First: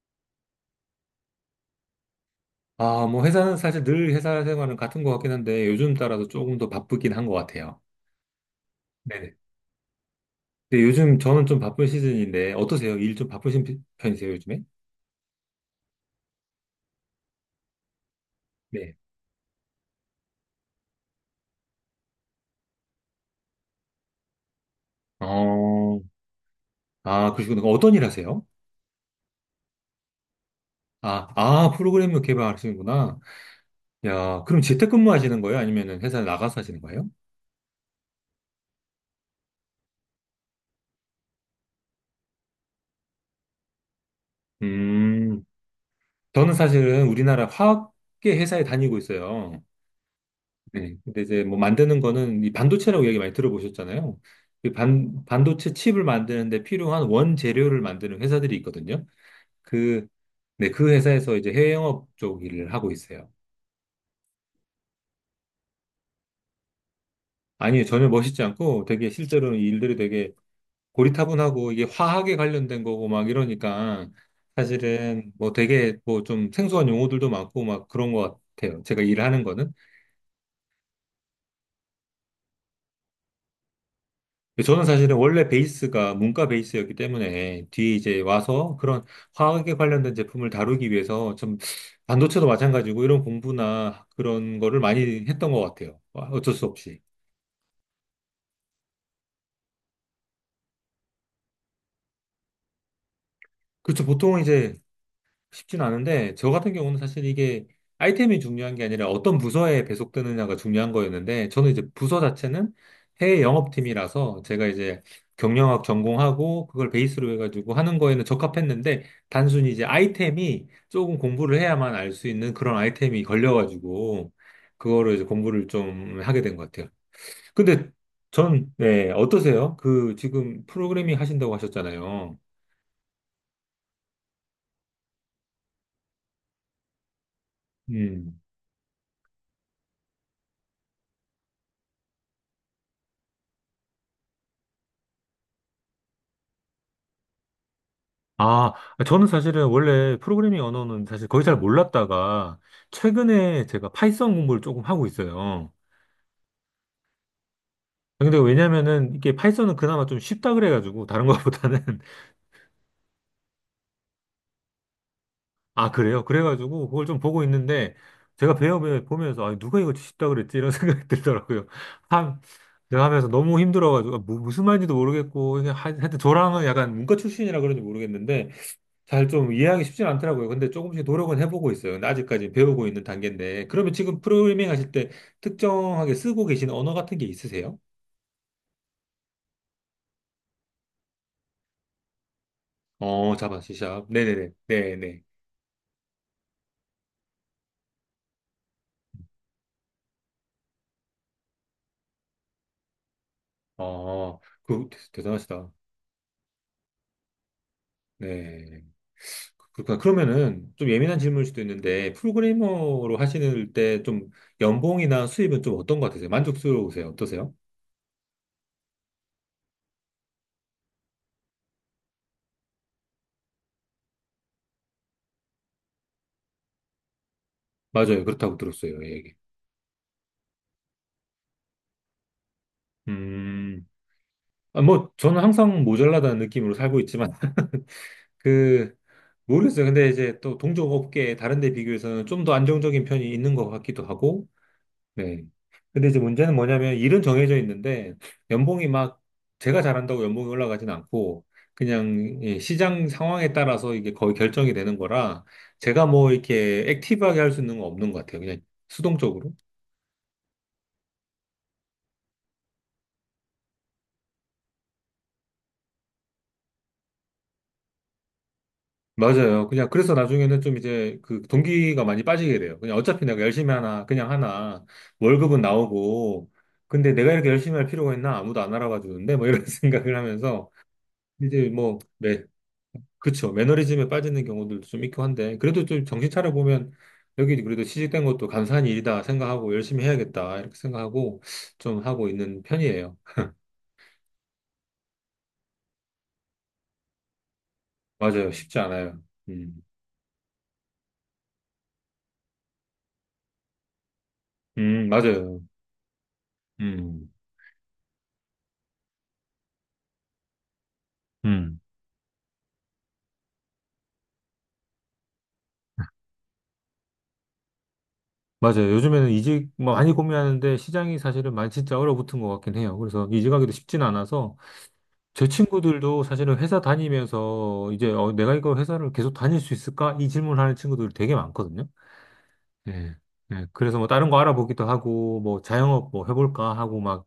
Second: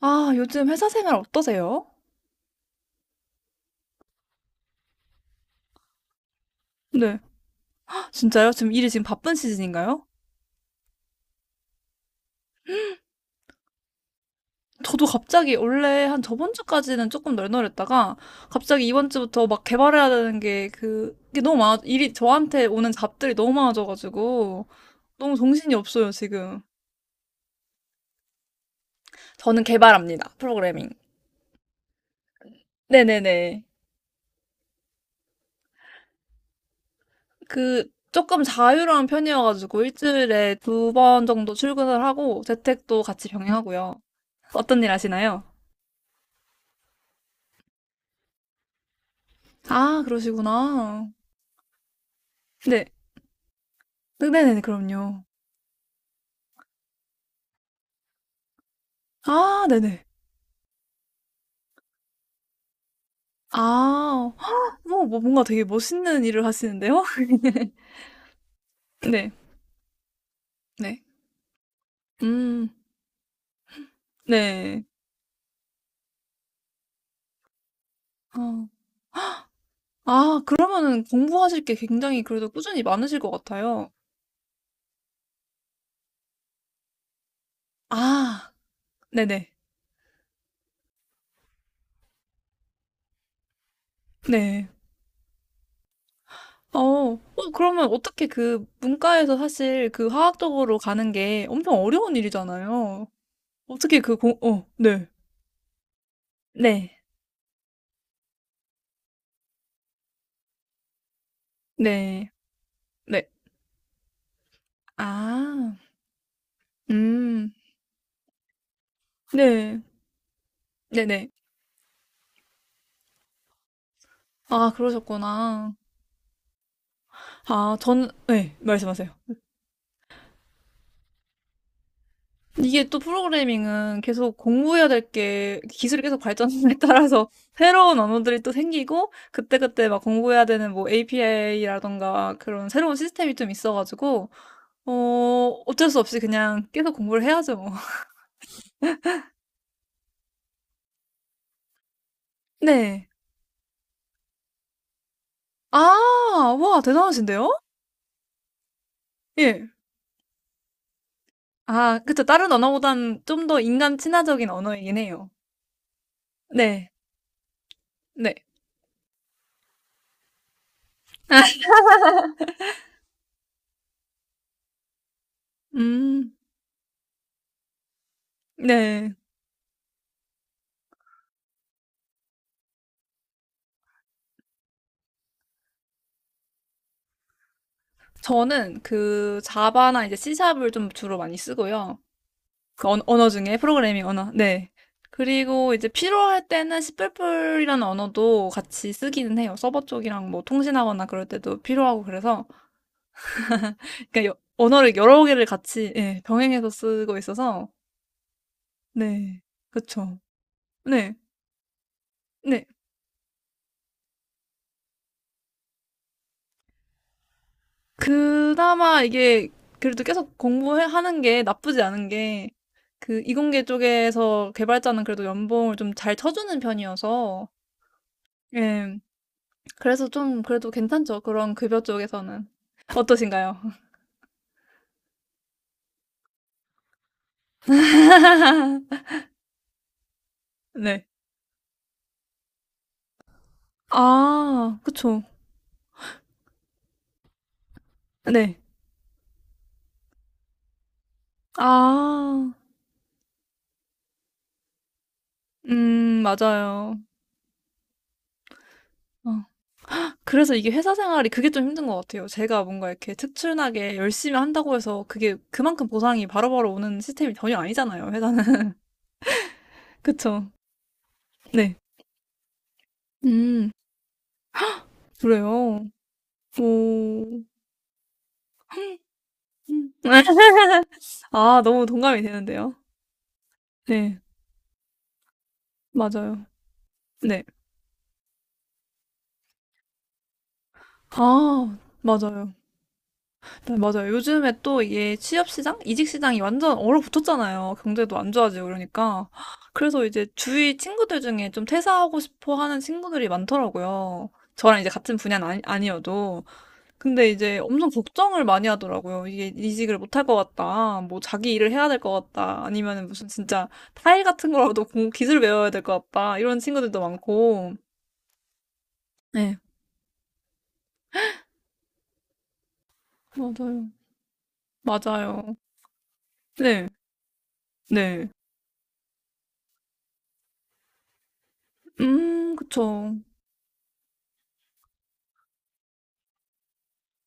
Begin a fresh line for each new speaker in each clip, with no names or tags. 아, 요즘 회사 생활 어떠세요?
아, 뭐 회사는 사실 늘 회사 생활은 같은 것 같긴 한데 요즘 따라서 조금 더 바쁘긴
네.
한 것 같아요.
헉, 진짜요? 지금 일이 지금 바쁜
네네.
시즌인가요?
근데 요즘 저는 좀 바쁜 시즌인데 어떠세요? 일 좀 바쁘신 편이세요, 요즘에?
저도 갑자기 원래 한 저번 주까지는 조금 널널했다가 갑자기
네.
이번 주부터 막 개발해야 되는 게 게 너무 많아, 일이 저한테 오는 잡들이 너무 많아져가지고 너무 정신이
어,
없어요, 지금.
아, 그러시구나. 어떤 일 하세요?
저는 개발합니다. 프로그래밍.
아, 아, 프로그램을 개발하시는구나.
네네네.
야, 그럼 재택근무 하시는 거예요? 아니면 회사 나가서 하시는 거예요?
그, 조금 자유로운 편이어가지고 일주일에 두 번 정도 출근을 하고 재택도 같이 병행하고요. 어떤 일 하시나요?
음, 저는 사실은 우리나라 화학계 회사에 다니고 있어요.
아,
네.
그러시구나.
근데 이제 뭐 만드는 거는 이
네.
반도체라고 얘기 많이 들어보셨잖아요.
네네네.
이
그럼요.
반도체 칩을 만드는데 필요한 원재료를 만드는 회사들이 있거든요.
아 네네.
그, 네, 그 회사에서 이제 해외 영업 쪽 일을 하고 있어요.
아. 뭐 뭐 뭔가 되게 멋있는 일을 하시는데요?
아니, 전혀 멋있지 않고 되게
네.
실제로는 이 일들이 되게
네.
고리타분하고 이게 화학에
음.
관련된 거고 막 이러니까
네.
사실은 뭐 되게 뭐 좀 생소한 용어들도 많고 막 그런 것
어.
같아요. 제가 일하는 거는.
아 그러면은 공부하실 게 굉장히 그래도 꾸준히 많으실 것 같아요.
저는 사실은 원래 베이스가 문과 베이스였기 때문에 뒤에 이제
아.
와서 그런
네네.
화학에 관련된 제품을 다루기 위해서 좀 반도체도 마찬가지고 이런 공부나 그런
네.
거를 많이 했던 것 같아요. 와, 어쩔 수
어.
없이.
어 그러면 어떻게 그 문과에서 사실 그 화학 쪽으로 가는 게 엄청 어려운 일이잖아요. 어떻게
그렇죠.
그 공
보통은
어
이제
네.
쉽진 않은데, 저 같은
네.
경우는 사실 이게 아이템이 중요한 게 아니라 어떤 부서에 배속되느냐가 중요한 거였는데, 저는 이제 부서
네.
자체는
네.
해외 영업팀이라서 제가 이제
아.
경영학 전공하고 그걸 베이스로
음.
해가지고 하는 거에는 적합했는데, 단순히
네.
이제 아이템이 조금
네네.
공부를 해야만 알 수 있는 그런 아이템이 걸려가지고,
아,
그거를 이제 공부를
그러셨구나.
좀 하게 된 것 같아요.
아,
근데
전, 네,
전,
말씀하세요.
네, 어떠세요? 그 지금 프로그래밍 하신다고 하셨잖아요.
이게 또 프로그래밍은 계속 공부해야 될 게 기술이 계속 발전에 따라서 새로운 언어들이
음.
또 생기고 그때그때 막 공부해야 되는 뭐 API라던가 그런 새로운 시스템이 좀 있어가지고 어, 어쩔 수 없이 그냥 계속 공부를 해야죠, 뭐.
아, 저는 사실은 원래 프로그래밍 언어는 사실 거의 잘 몰랐다가
네.
최근에 제가 파이썬 공부를 조금 하고 있어요.
아, 와, 대단하신데요?
근데 왜냐면은 이게
예.
파이썬은 그나마 좀 쉽다 그래가지고 다른 것보다는
아, 그쵸. 다른 언어보단 좀 더 인간 친화적인 언어이긴 해요.
아, 그래요? 그래가지고
네.
그걸 좀 보고 있는데
네.
제가 배워보면서 아, 누가 이거 쉽다 그랬지? 이런 생각이 들더라고요. 한, 제가 하면서 너무 힘들어가지고 아, 무슨 말인지도 모르겠고 그냥 하여튼
음,
저랑은 약간 문과 출신이라 그런지 모르겠는데
네.
잘 좀 이해하기 쉽진 않더라고요. 근데 조금씩 노력은 해보고 있어요. 근데 아직까지 배우고 있는 단계인데. 그러면 지금 프로그래밍 하실 때 특정하게 쓰고 계신 언어 같은 게 있으세요?
저는 그 자바나 이제 C샵을 좀 주로 많이 쓰고요. 그 언, 어
어,
중에
자바,
프로그래밍
C샵.
언어.
네네네.
네.
네네.
그리고 이제 필요할 때는 C++이라는 언어도 같이 쓰기는 해요. 서버 쪽이랑 뭐 통신하거나 그럴 때도 필요하고 그래서 그러니까 여-
어, 그,
언어를 여러 개를
대단하시다.
같이 예, 병행해서 쓰고 있어서
네.
네.
그, 그렇구나.
그쵸.
그러면은 좀
네.
예민한 질문일 수도 있는데,
네.
프로그래머로 하시는 때 좀 연봉이나 수입은 좀 어떤 것 같으세요? 만족스러우세요? 어떠세요?
그나마 이게 그래도 계속 공부하는 게 나쁘지 않은 게 그 이공계 쪽에서 개발자는 그래도 연봉을 좀 잘 쳐주는 편이어서
맞아요. 그렇다고
예.
들었어요. 예, 얘기.
그래서 좀 그래도 괜찮죠. 그런 급여 쪽에서는 어떠신가요?
음, 아, 뭐, 저는 항상 모자라다는 느낌으로 살고 있지만, 그, 모르겠어요. 근데 이제 또 동종
네.
업계 다른 데 비교해서는 좀 더 안정적인 편이 있는 것 같기도 하고,
아, 그쵸.
네. 근데 이제 문제는 뭐냐면 일은 정해져 있는데
네.
연봉이 막 제가 잘한다고 연봉이 올라가진 않고 그냥
아,
예, 시장 상황에 따라서 이게 거의 결정이 되는 거라 제가 뭐 이렇게
맞아요.
액티브하게 할 수 있는 건 없는 것 같아요. 그냥
어.
수동적으로.
그래서 이게 회사 생활이 그게 좀 힘든 것 같아요. 제가 뭔가 이렇게 특출나게 열심히 한다고 해서 그게 그만큼 보상이 바로바로 오는 시스템이 전혀 아니잖아요, 회사는.
맞아요. 그냥 그래서
그쵸.
나중에는 좀 이제 그
네.
동기가 많이 빠지게 돼요. 그냥 어차피 내가
음.
열심히 하나, 그냥 하나, 월급은
그래요.
나오고, 근데 내가
오.
이렇게 열심히 할 필요가 있나? 아무도 안 알아봐 주는데, 뭐 이런
음.
생각을 하면서,
아,
이제
너무
뭐,
동감이
네,
되는데요.
그쵸. 매너리즘에
네.
빠지는 경우들도 좀 있고 한데, 그래도 좀 정신
맞아요.
차려보면,
네.
여기 그래도 취직된 것도 감사한 일이다 생각하고, 열심히 해야겠다, 이렇게 생각하고,
아,
좀 하고
맞아요.
있는 편이에요.
네, 맞아요. 요즘에 또 이게 취업 시장, 이직 시장이 완전 얼어붙었잖아요. 경제도 안
맞아요.
좋아지고
쉽지 않아요.
그러니까.
음,
그래서 이제 주위 친구들 중에 좀 퇴사하고 싶어 하는 친구들이 많더라고요. 저랑 이제 같은 분야는 아니,
맞아요.
아니어도. 근데
음,
이제 엄청 걱정을 많이 하더라고요. 이게 이직을 못 할 것 같다. 뭐 자기 일을
음.
해야 될 것 같다. 아니면 무슨 진짜 타일 같은 거라도 공- 기술 배워야 될 것 같다. 이런 친구들도 많고.
맞아요. 요즘에는
네,
이직 뭐 많이 고민하는데 시장이 사실은 많이 진짜 얼어붙은 것 같긴 해요. 그래서 이직하기도
맞아요.
쉽진 않아서 제
맞아요.
친구들도 사실은 회사
네,
다니면서 이제
네.
어, 내가 이거 회사를 계속 다닐 수 있을까? 이 질문하는 친구들이 되게 많거든요.
그쵸.
예. 예. 그래서 뭐 다른 거 알아보기도 하고 뭐 자영업 뭐 해볼까 하고 막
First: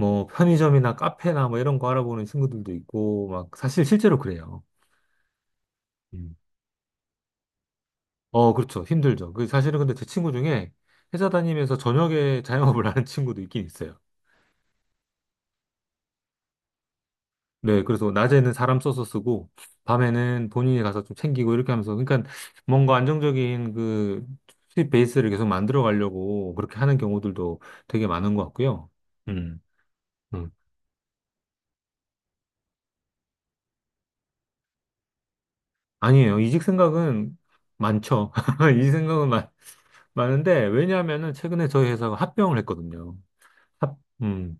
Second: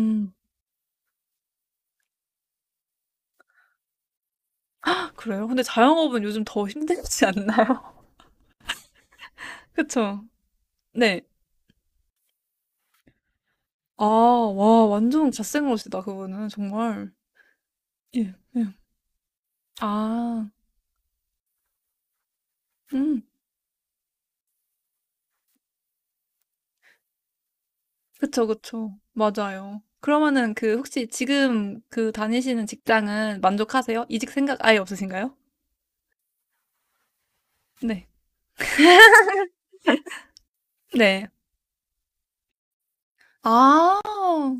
뭐 편의점이나 카페나 뭐 이런 거 알아보는 친구들도 있고 막 사실 실제로 그래요.
아, 그래요. 근데 자영업은
음.
요즘 더 힘들지 않나요?
어, 그렇죠. 힘들죠. 그 사실은 근데 제
그쵸.
친구 중에
네.
회사 다니면서 저녁에 자영업을 하는 친구도 있긴 있어요.
아, 와, 완전 갓생러시다, 그분은. 정말.
네, 그래서
예,
낮에는
예.
사람 써서 쓰고,
아,
밤에는 본인이 가서 좀 챙기고 이렇게 하면서, 그러니까 뭔가
음.
안정적인 그 수입 베이스를 계속 만들어 가려고 그렇게 하는 경우들도 되게 많은 것
그쵸,
같고요.
그쵸.
음,
맞아요.
음.
그러면은 그 혹시 지금 그 다니시는 직장은 만족하세요? 이직 생각 아예 없으신가요?
아니에요. 이직 생각은
네.
많죠. 이직 생각은 많은데,
네.
왜냐하면은 최근에 저희 회사가 합병을 했거든요. 합,
아,
음,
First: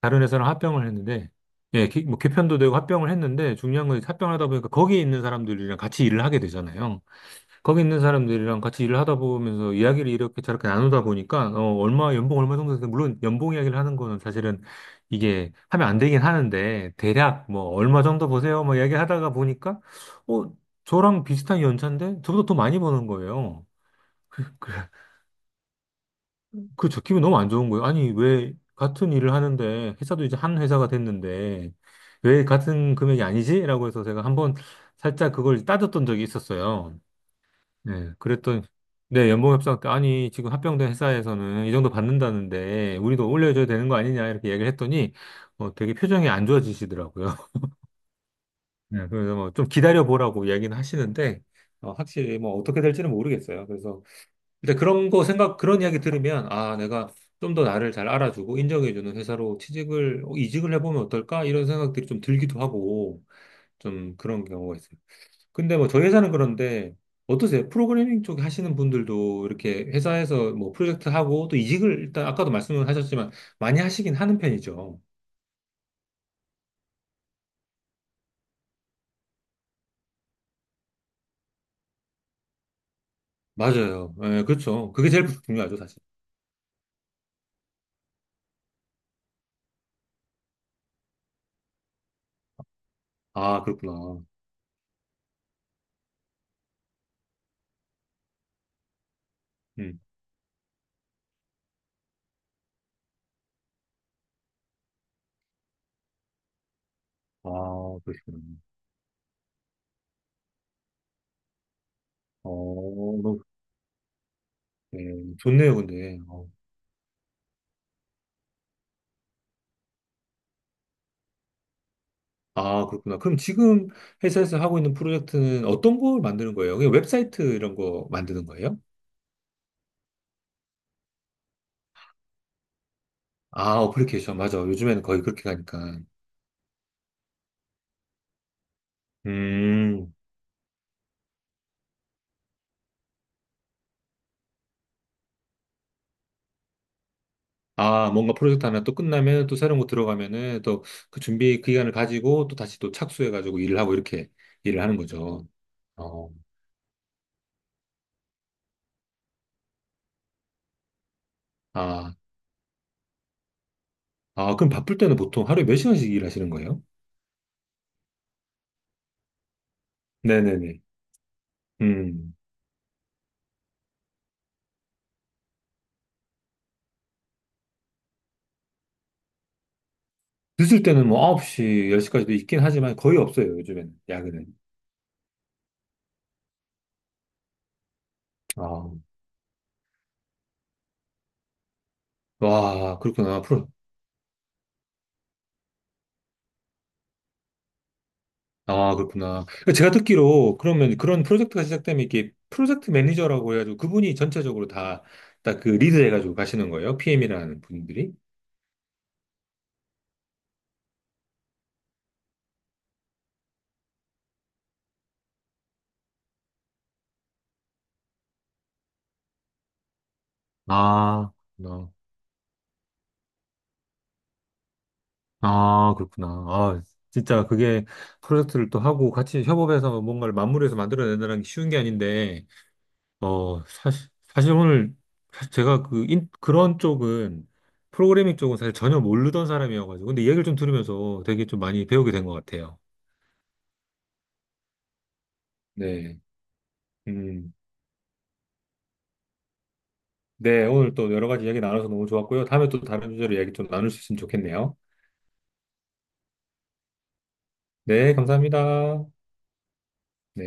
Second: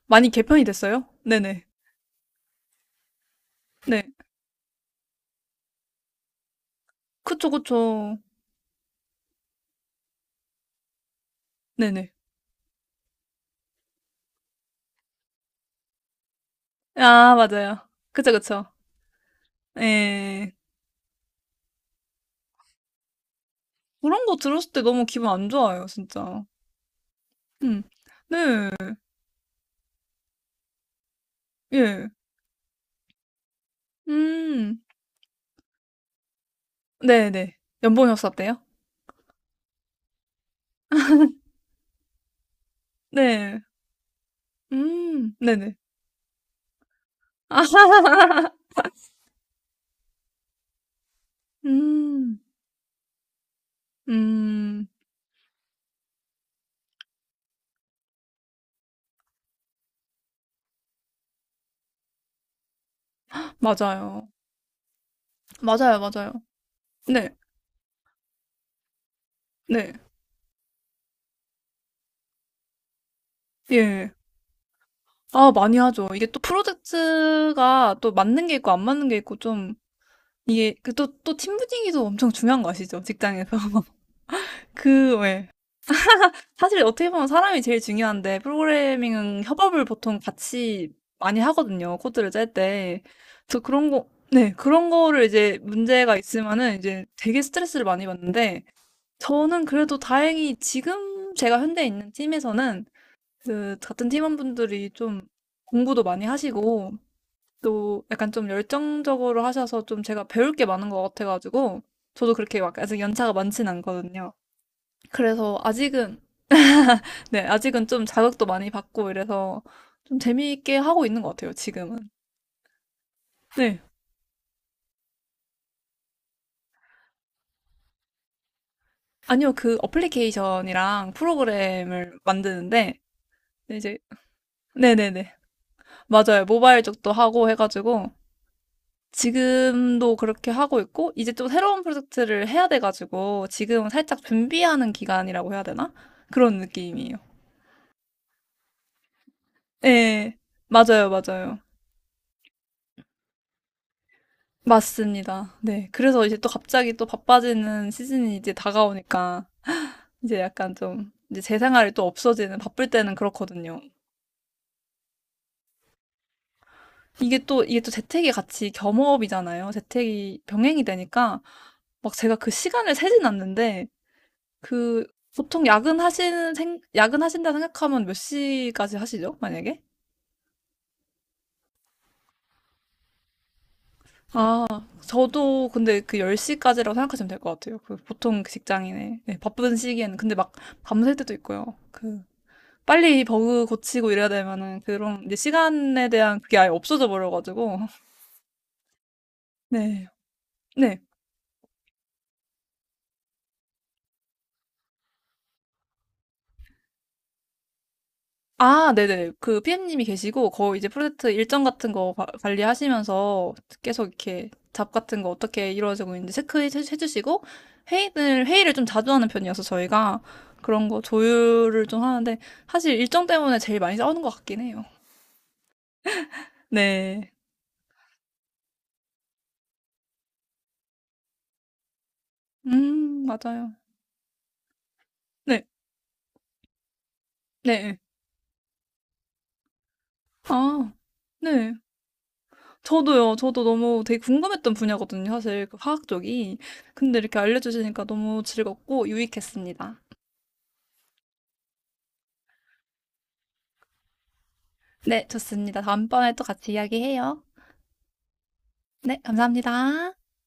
다른
많이
회사랑
개편이
합병을
됐어요?
했는데,
네네.
예, 뭐 개편도 되고 합병을 했는데, 중요한 건
네.
합병하다 보니까 거기에 있는 사람들이랑 같이 일을 하게 되잖아요.
그쵸,
거기 있는
그쵸.
사람들이랑 같이 일을 하다 보면서 이야기를 이렇게 저렇게 나누다 보니까 어
네네.
얼마 연봉 얼마 정도 되는데 물론 연봉 이야기를 하는 거는 사실은 이게 하면 안 되긴 하는데
아,
대략 뭐
맞아요.
얼마 정도
그쵸,
보세요
그쵸.
뭐 이야기하다가 보니까 어
예.
저랑 비슷한 연차인데 저보다 더 많이 버는 거예요.
그런 거 들었을
그래
때 너무 기분 안 좋아요, 진짜.
그저 기분 너무 안 좋은
음.
거예요. 아니 왜
네.
같은 일을 하는데 회사도 이제 한 회사가 됐는데
예.
왜 같은 금액이 아니지? 라고 해서 제가 한번
음.
살짝 그걸 따졌던 적이 있었어요.
네네. 연봉이
네,
없었대요?
그랬더니, 네, 연봉 협상 때, 아니, 지금 합병된 회사에서는 이 정도 받는다는데, 우리도
네.
올려줘야 되는 거 아니냐, 이렇게 얘기를 했더니,
음.
어,
네네.
되게 표정이 안 좋아지시더라고요.
아,
네, 그래서 뭐 좀 기다려보라고 얘기는 하시는데, 어, 확실히
음.
뭐 어떻게 될지는 모르겠어요. 그래서, 일단
음.
그런 거 생각, 그런 이야기 들으면, 아, 내가 좀 더 나를 잘 알아주고 인정해주는 회사로 취직을, 어, 이직을 해보면 어떨까? 이런 생각들이 좀 들기도 하고, 좀
맞아요.
그런 경우가 있어요. 근데 뭐
맞아요,
저희 회사는
맞아요.
그런데
네,
어떠세요? 프로그래밍 쪽 하시는 분들도 이렇게
네,
회사에서 뭐 프로젝트 하고 또 이직을 일단 아까도 말씀을 하셨지만 많이
예.
하시긴 하는 편이죠.
아, 많이 하죠. 이게 또 프로젝트가 또 맞는 게 있고 안 맞는 게 있고 좀 이게 그 또 팀 분위기도 엄청 중요한 거 아시죠? 직장에서.
맞아요. 예, 그렇죠. 그게
그,
제일
왜.
중요하죠, 사실.
사실 어떻게 보면 사람이 제일 중요한데 프로그래밍은 협업을 보통 같이 많이 하거든요. 코드를 짤 때. 그래서
아,
그런 거,
그렇구나.
네, 그런 거를 이제 문제가 있으면은 이제 되게 스트레스를 많이 받는데 저는 그래도
음.
다행히 지금 제가 현재 있는 팀에서는 그 같은 팀원분들이 좀 공부도 많이 하시고
아,
또 약간
그러시구나.
좀 열정적으로 하셔서 좀 제가 배울 게 많은 것 같아가지고 저도 그렇게 막 아직
어,
연차가
너무,
많진 않거든요.
예,
그래서
좋네요, 근데.
아직은
어.
네 아직은 좀 자극도 많이 받고 이래서 좀 재미있게 하고 있는 것 같아요 지금은.
아, 그렇구나. 그럼
네.
지금 회사에서 하고 있는 프로젝트는 어떤 걸 만드는 거예요? 그냥 웹사이트 이런 거 만드는 거예요?
아니요. 그 어플리케이션이랑 프로그램을 만드는데
아,
네, 이제
어플리케이션. 맞아. 요즘에는 거의
네네네.
그렇게 가니까.
맞아요. 모바일 쪽도 하고 해가지고
음.
지금도 그렇게 하고 있고, 이제 또 새로운 프로젝트를 해야 돼가지고, 지금 살짝 준비하는 기간이라고 해야 되나? 그런 느낌이에요.
아, 뭔가 프로젝트 하나 또 끝나면 또 새로운 거
네,
들어가면은 또
맞아요,
그
맞아요.
준비 기간을 가지고 또 다시 또 착수해가지고 일을 하고 이렇게 일을 하는 거죠.
맞습니다. 네, 그래서
어,
이제 또 갑자기 또 바빠지는 시즌이 이제 다가오니까, 이제 약간 좀, 이제 제 생활이 또
아,
없어지는, 바쁠 때는 그렇거든요.
아, 그럼 바쁠 때는 보통 하루에 몇 시간씩 일하시는 거예요?
이게 또 재택이 같이 겸업이잖아요. 재택이
네네네.
병행이 되니까, 막
음,
제가 그 시간을 세진 않는데, 그 보통 야근하시는 생, 야근하신다 생각하면 몇 시까지 하시죠? 만약에?
늦을 때는 뭐 9시, 10시까지도 있긴 하지만 거의 없어요, 요즘에는, 야근은.
아, 저도 근데 그 10시까지라고 생각하시면 될 것 같아요. 그 보통 그
아,
직장인의 네, 바쁜 시기에는 근데 막 밤샐 때도 있고요. 그
와,
빨리
그렇구나.
버그 고치고 이래야 되면은 그런 이제 시간에 대한 그게 아예 없어져 버려가지고
아, 그렇구나. 그러니까 제가
네.
듣기로 그러면
네,
그런 프로젝트가 시작되면 이게 프로젝트 매니저라고 해가지고 그분이 전체적으로 다 딱 그 리드 해가지고 가시는 거예요? PM이라는 분들이?
아, 네네. 그 PM님이 계시고, 거의 이제 프로젝트 일정 같은 거 바- 관리하시면서 계속 이렇게 잡 같은 거 어떻게 이루어지고 있는지 체크해주시고, 회의를 좀 자주 하는 편이어서 저희가 그런 거
아,
조율을
그렇구나.
좀 하는데, 사실 일정 때문에 제일 많이 싸우는 것 같긴 해요.
아, 그렇구나. 아,
네.
진짜 그게 프로젝트를 또 하고 같이 협업해서 뭔가를 마무리해서 만들어내는 게 쉬운 게 아닌데, 어,
맞아요.
사실 오늘 사실
네,
제가 그, 인, 그런 쪽은
네.
프로그래밍 쪽은 사실 전혀 모르던 사람이어가지고, 근데 얘기를 좀
아,
들으면서 되게 좀
네.
많이 배우게 된 것 같아요.
저도요. 저도 너무 되게 궁금했던 분야거든요. 사실 그 화학
네.
쪽이. 근데 이렇게
음.
알려주시니까 너무 즐겁고 유익했습니다.
네, 오늘 또 여러 가지 이야기 나눠서 너무 좋았고요. 다음에 또 다른 주제로 이야기 좀 나눌 수 있으면 좋겠네요.
네, 좋습니다. 다음번에 또 같이 이야기해요.
네, 감사합니다.
네, 감사합니다.
네.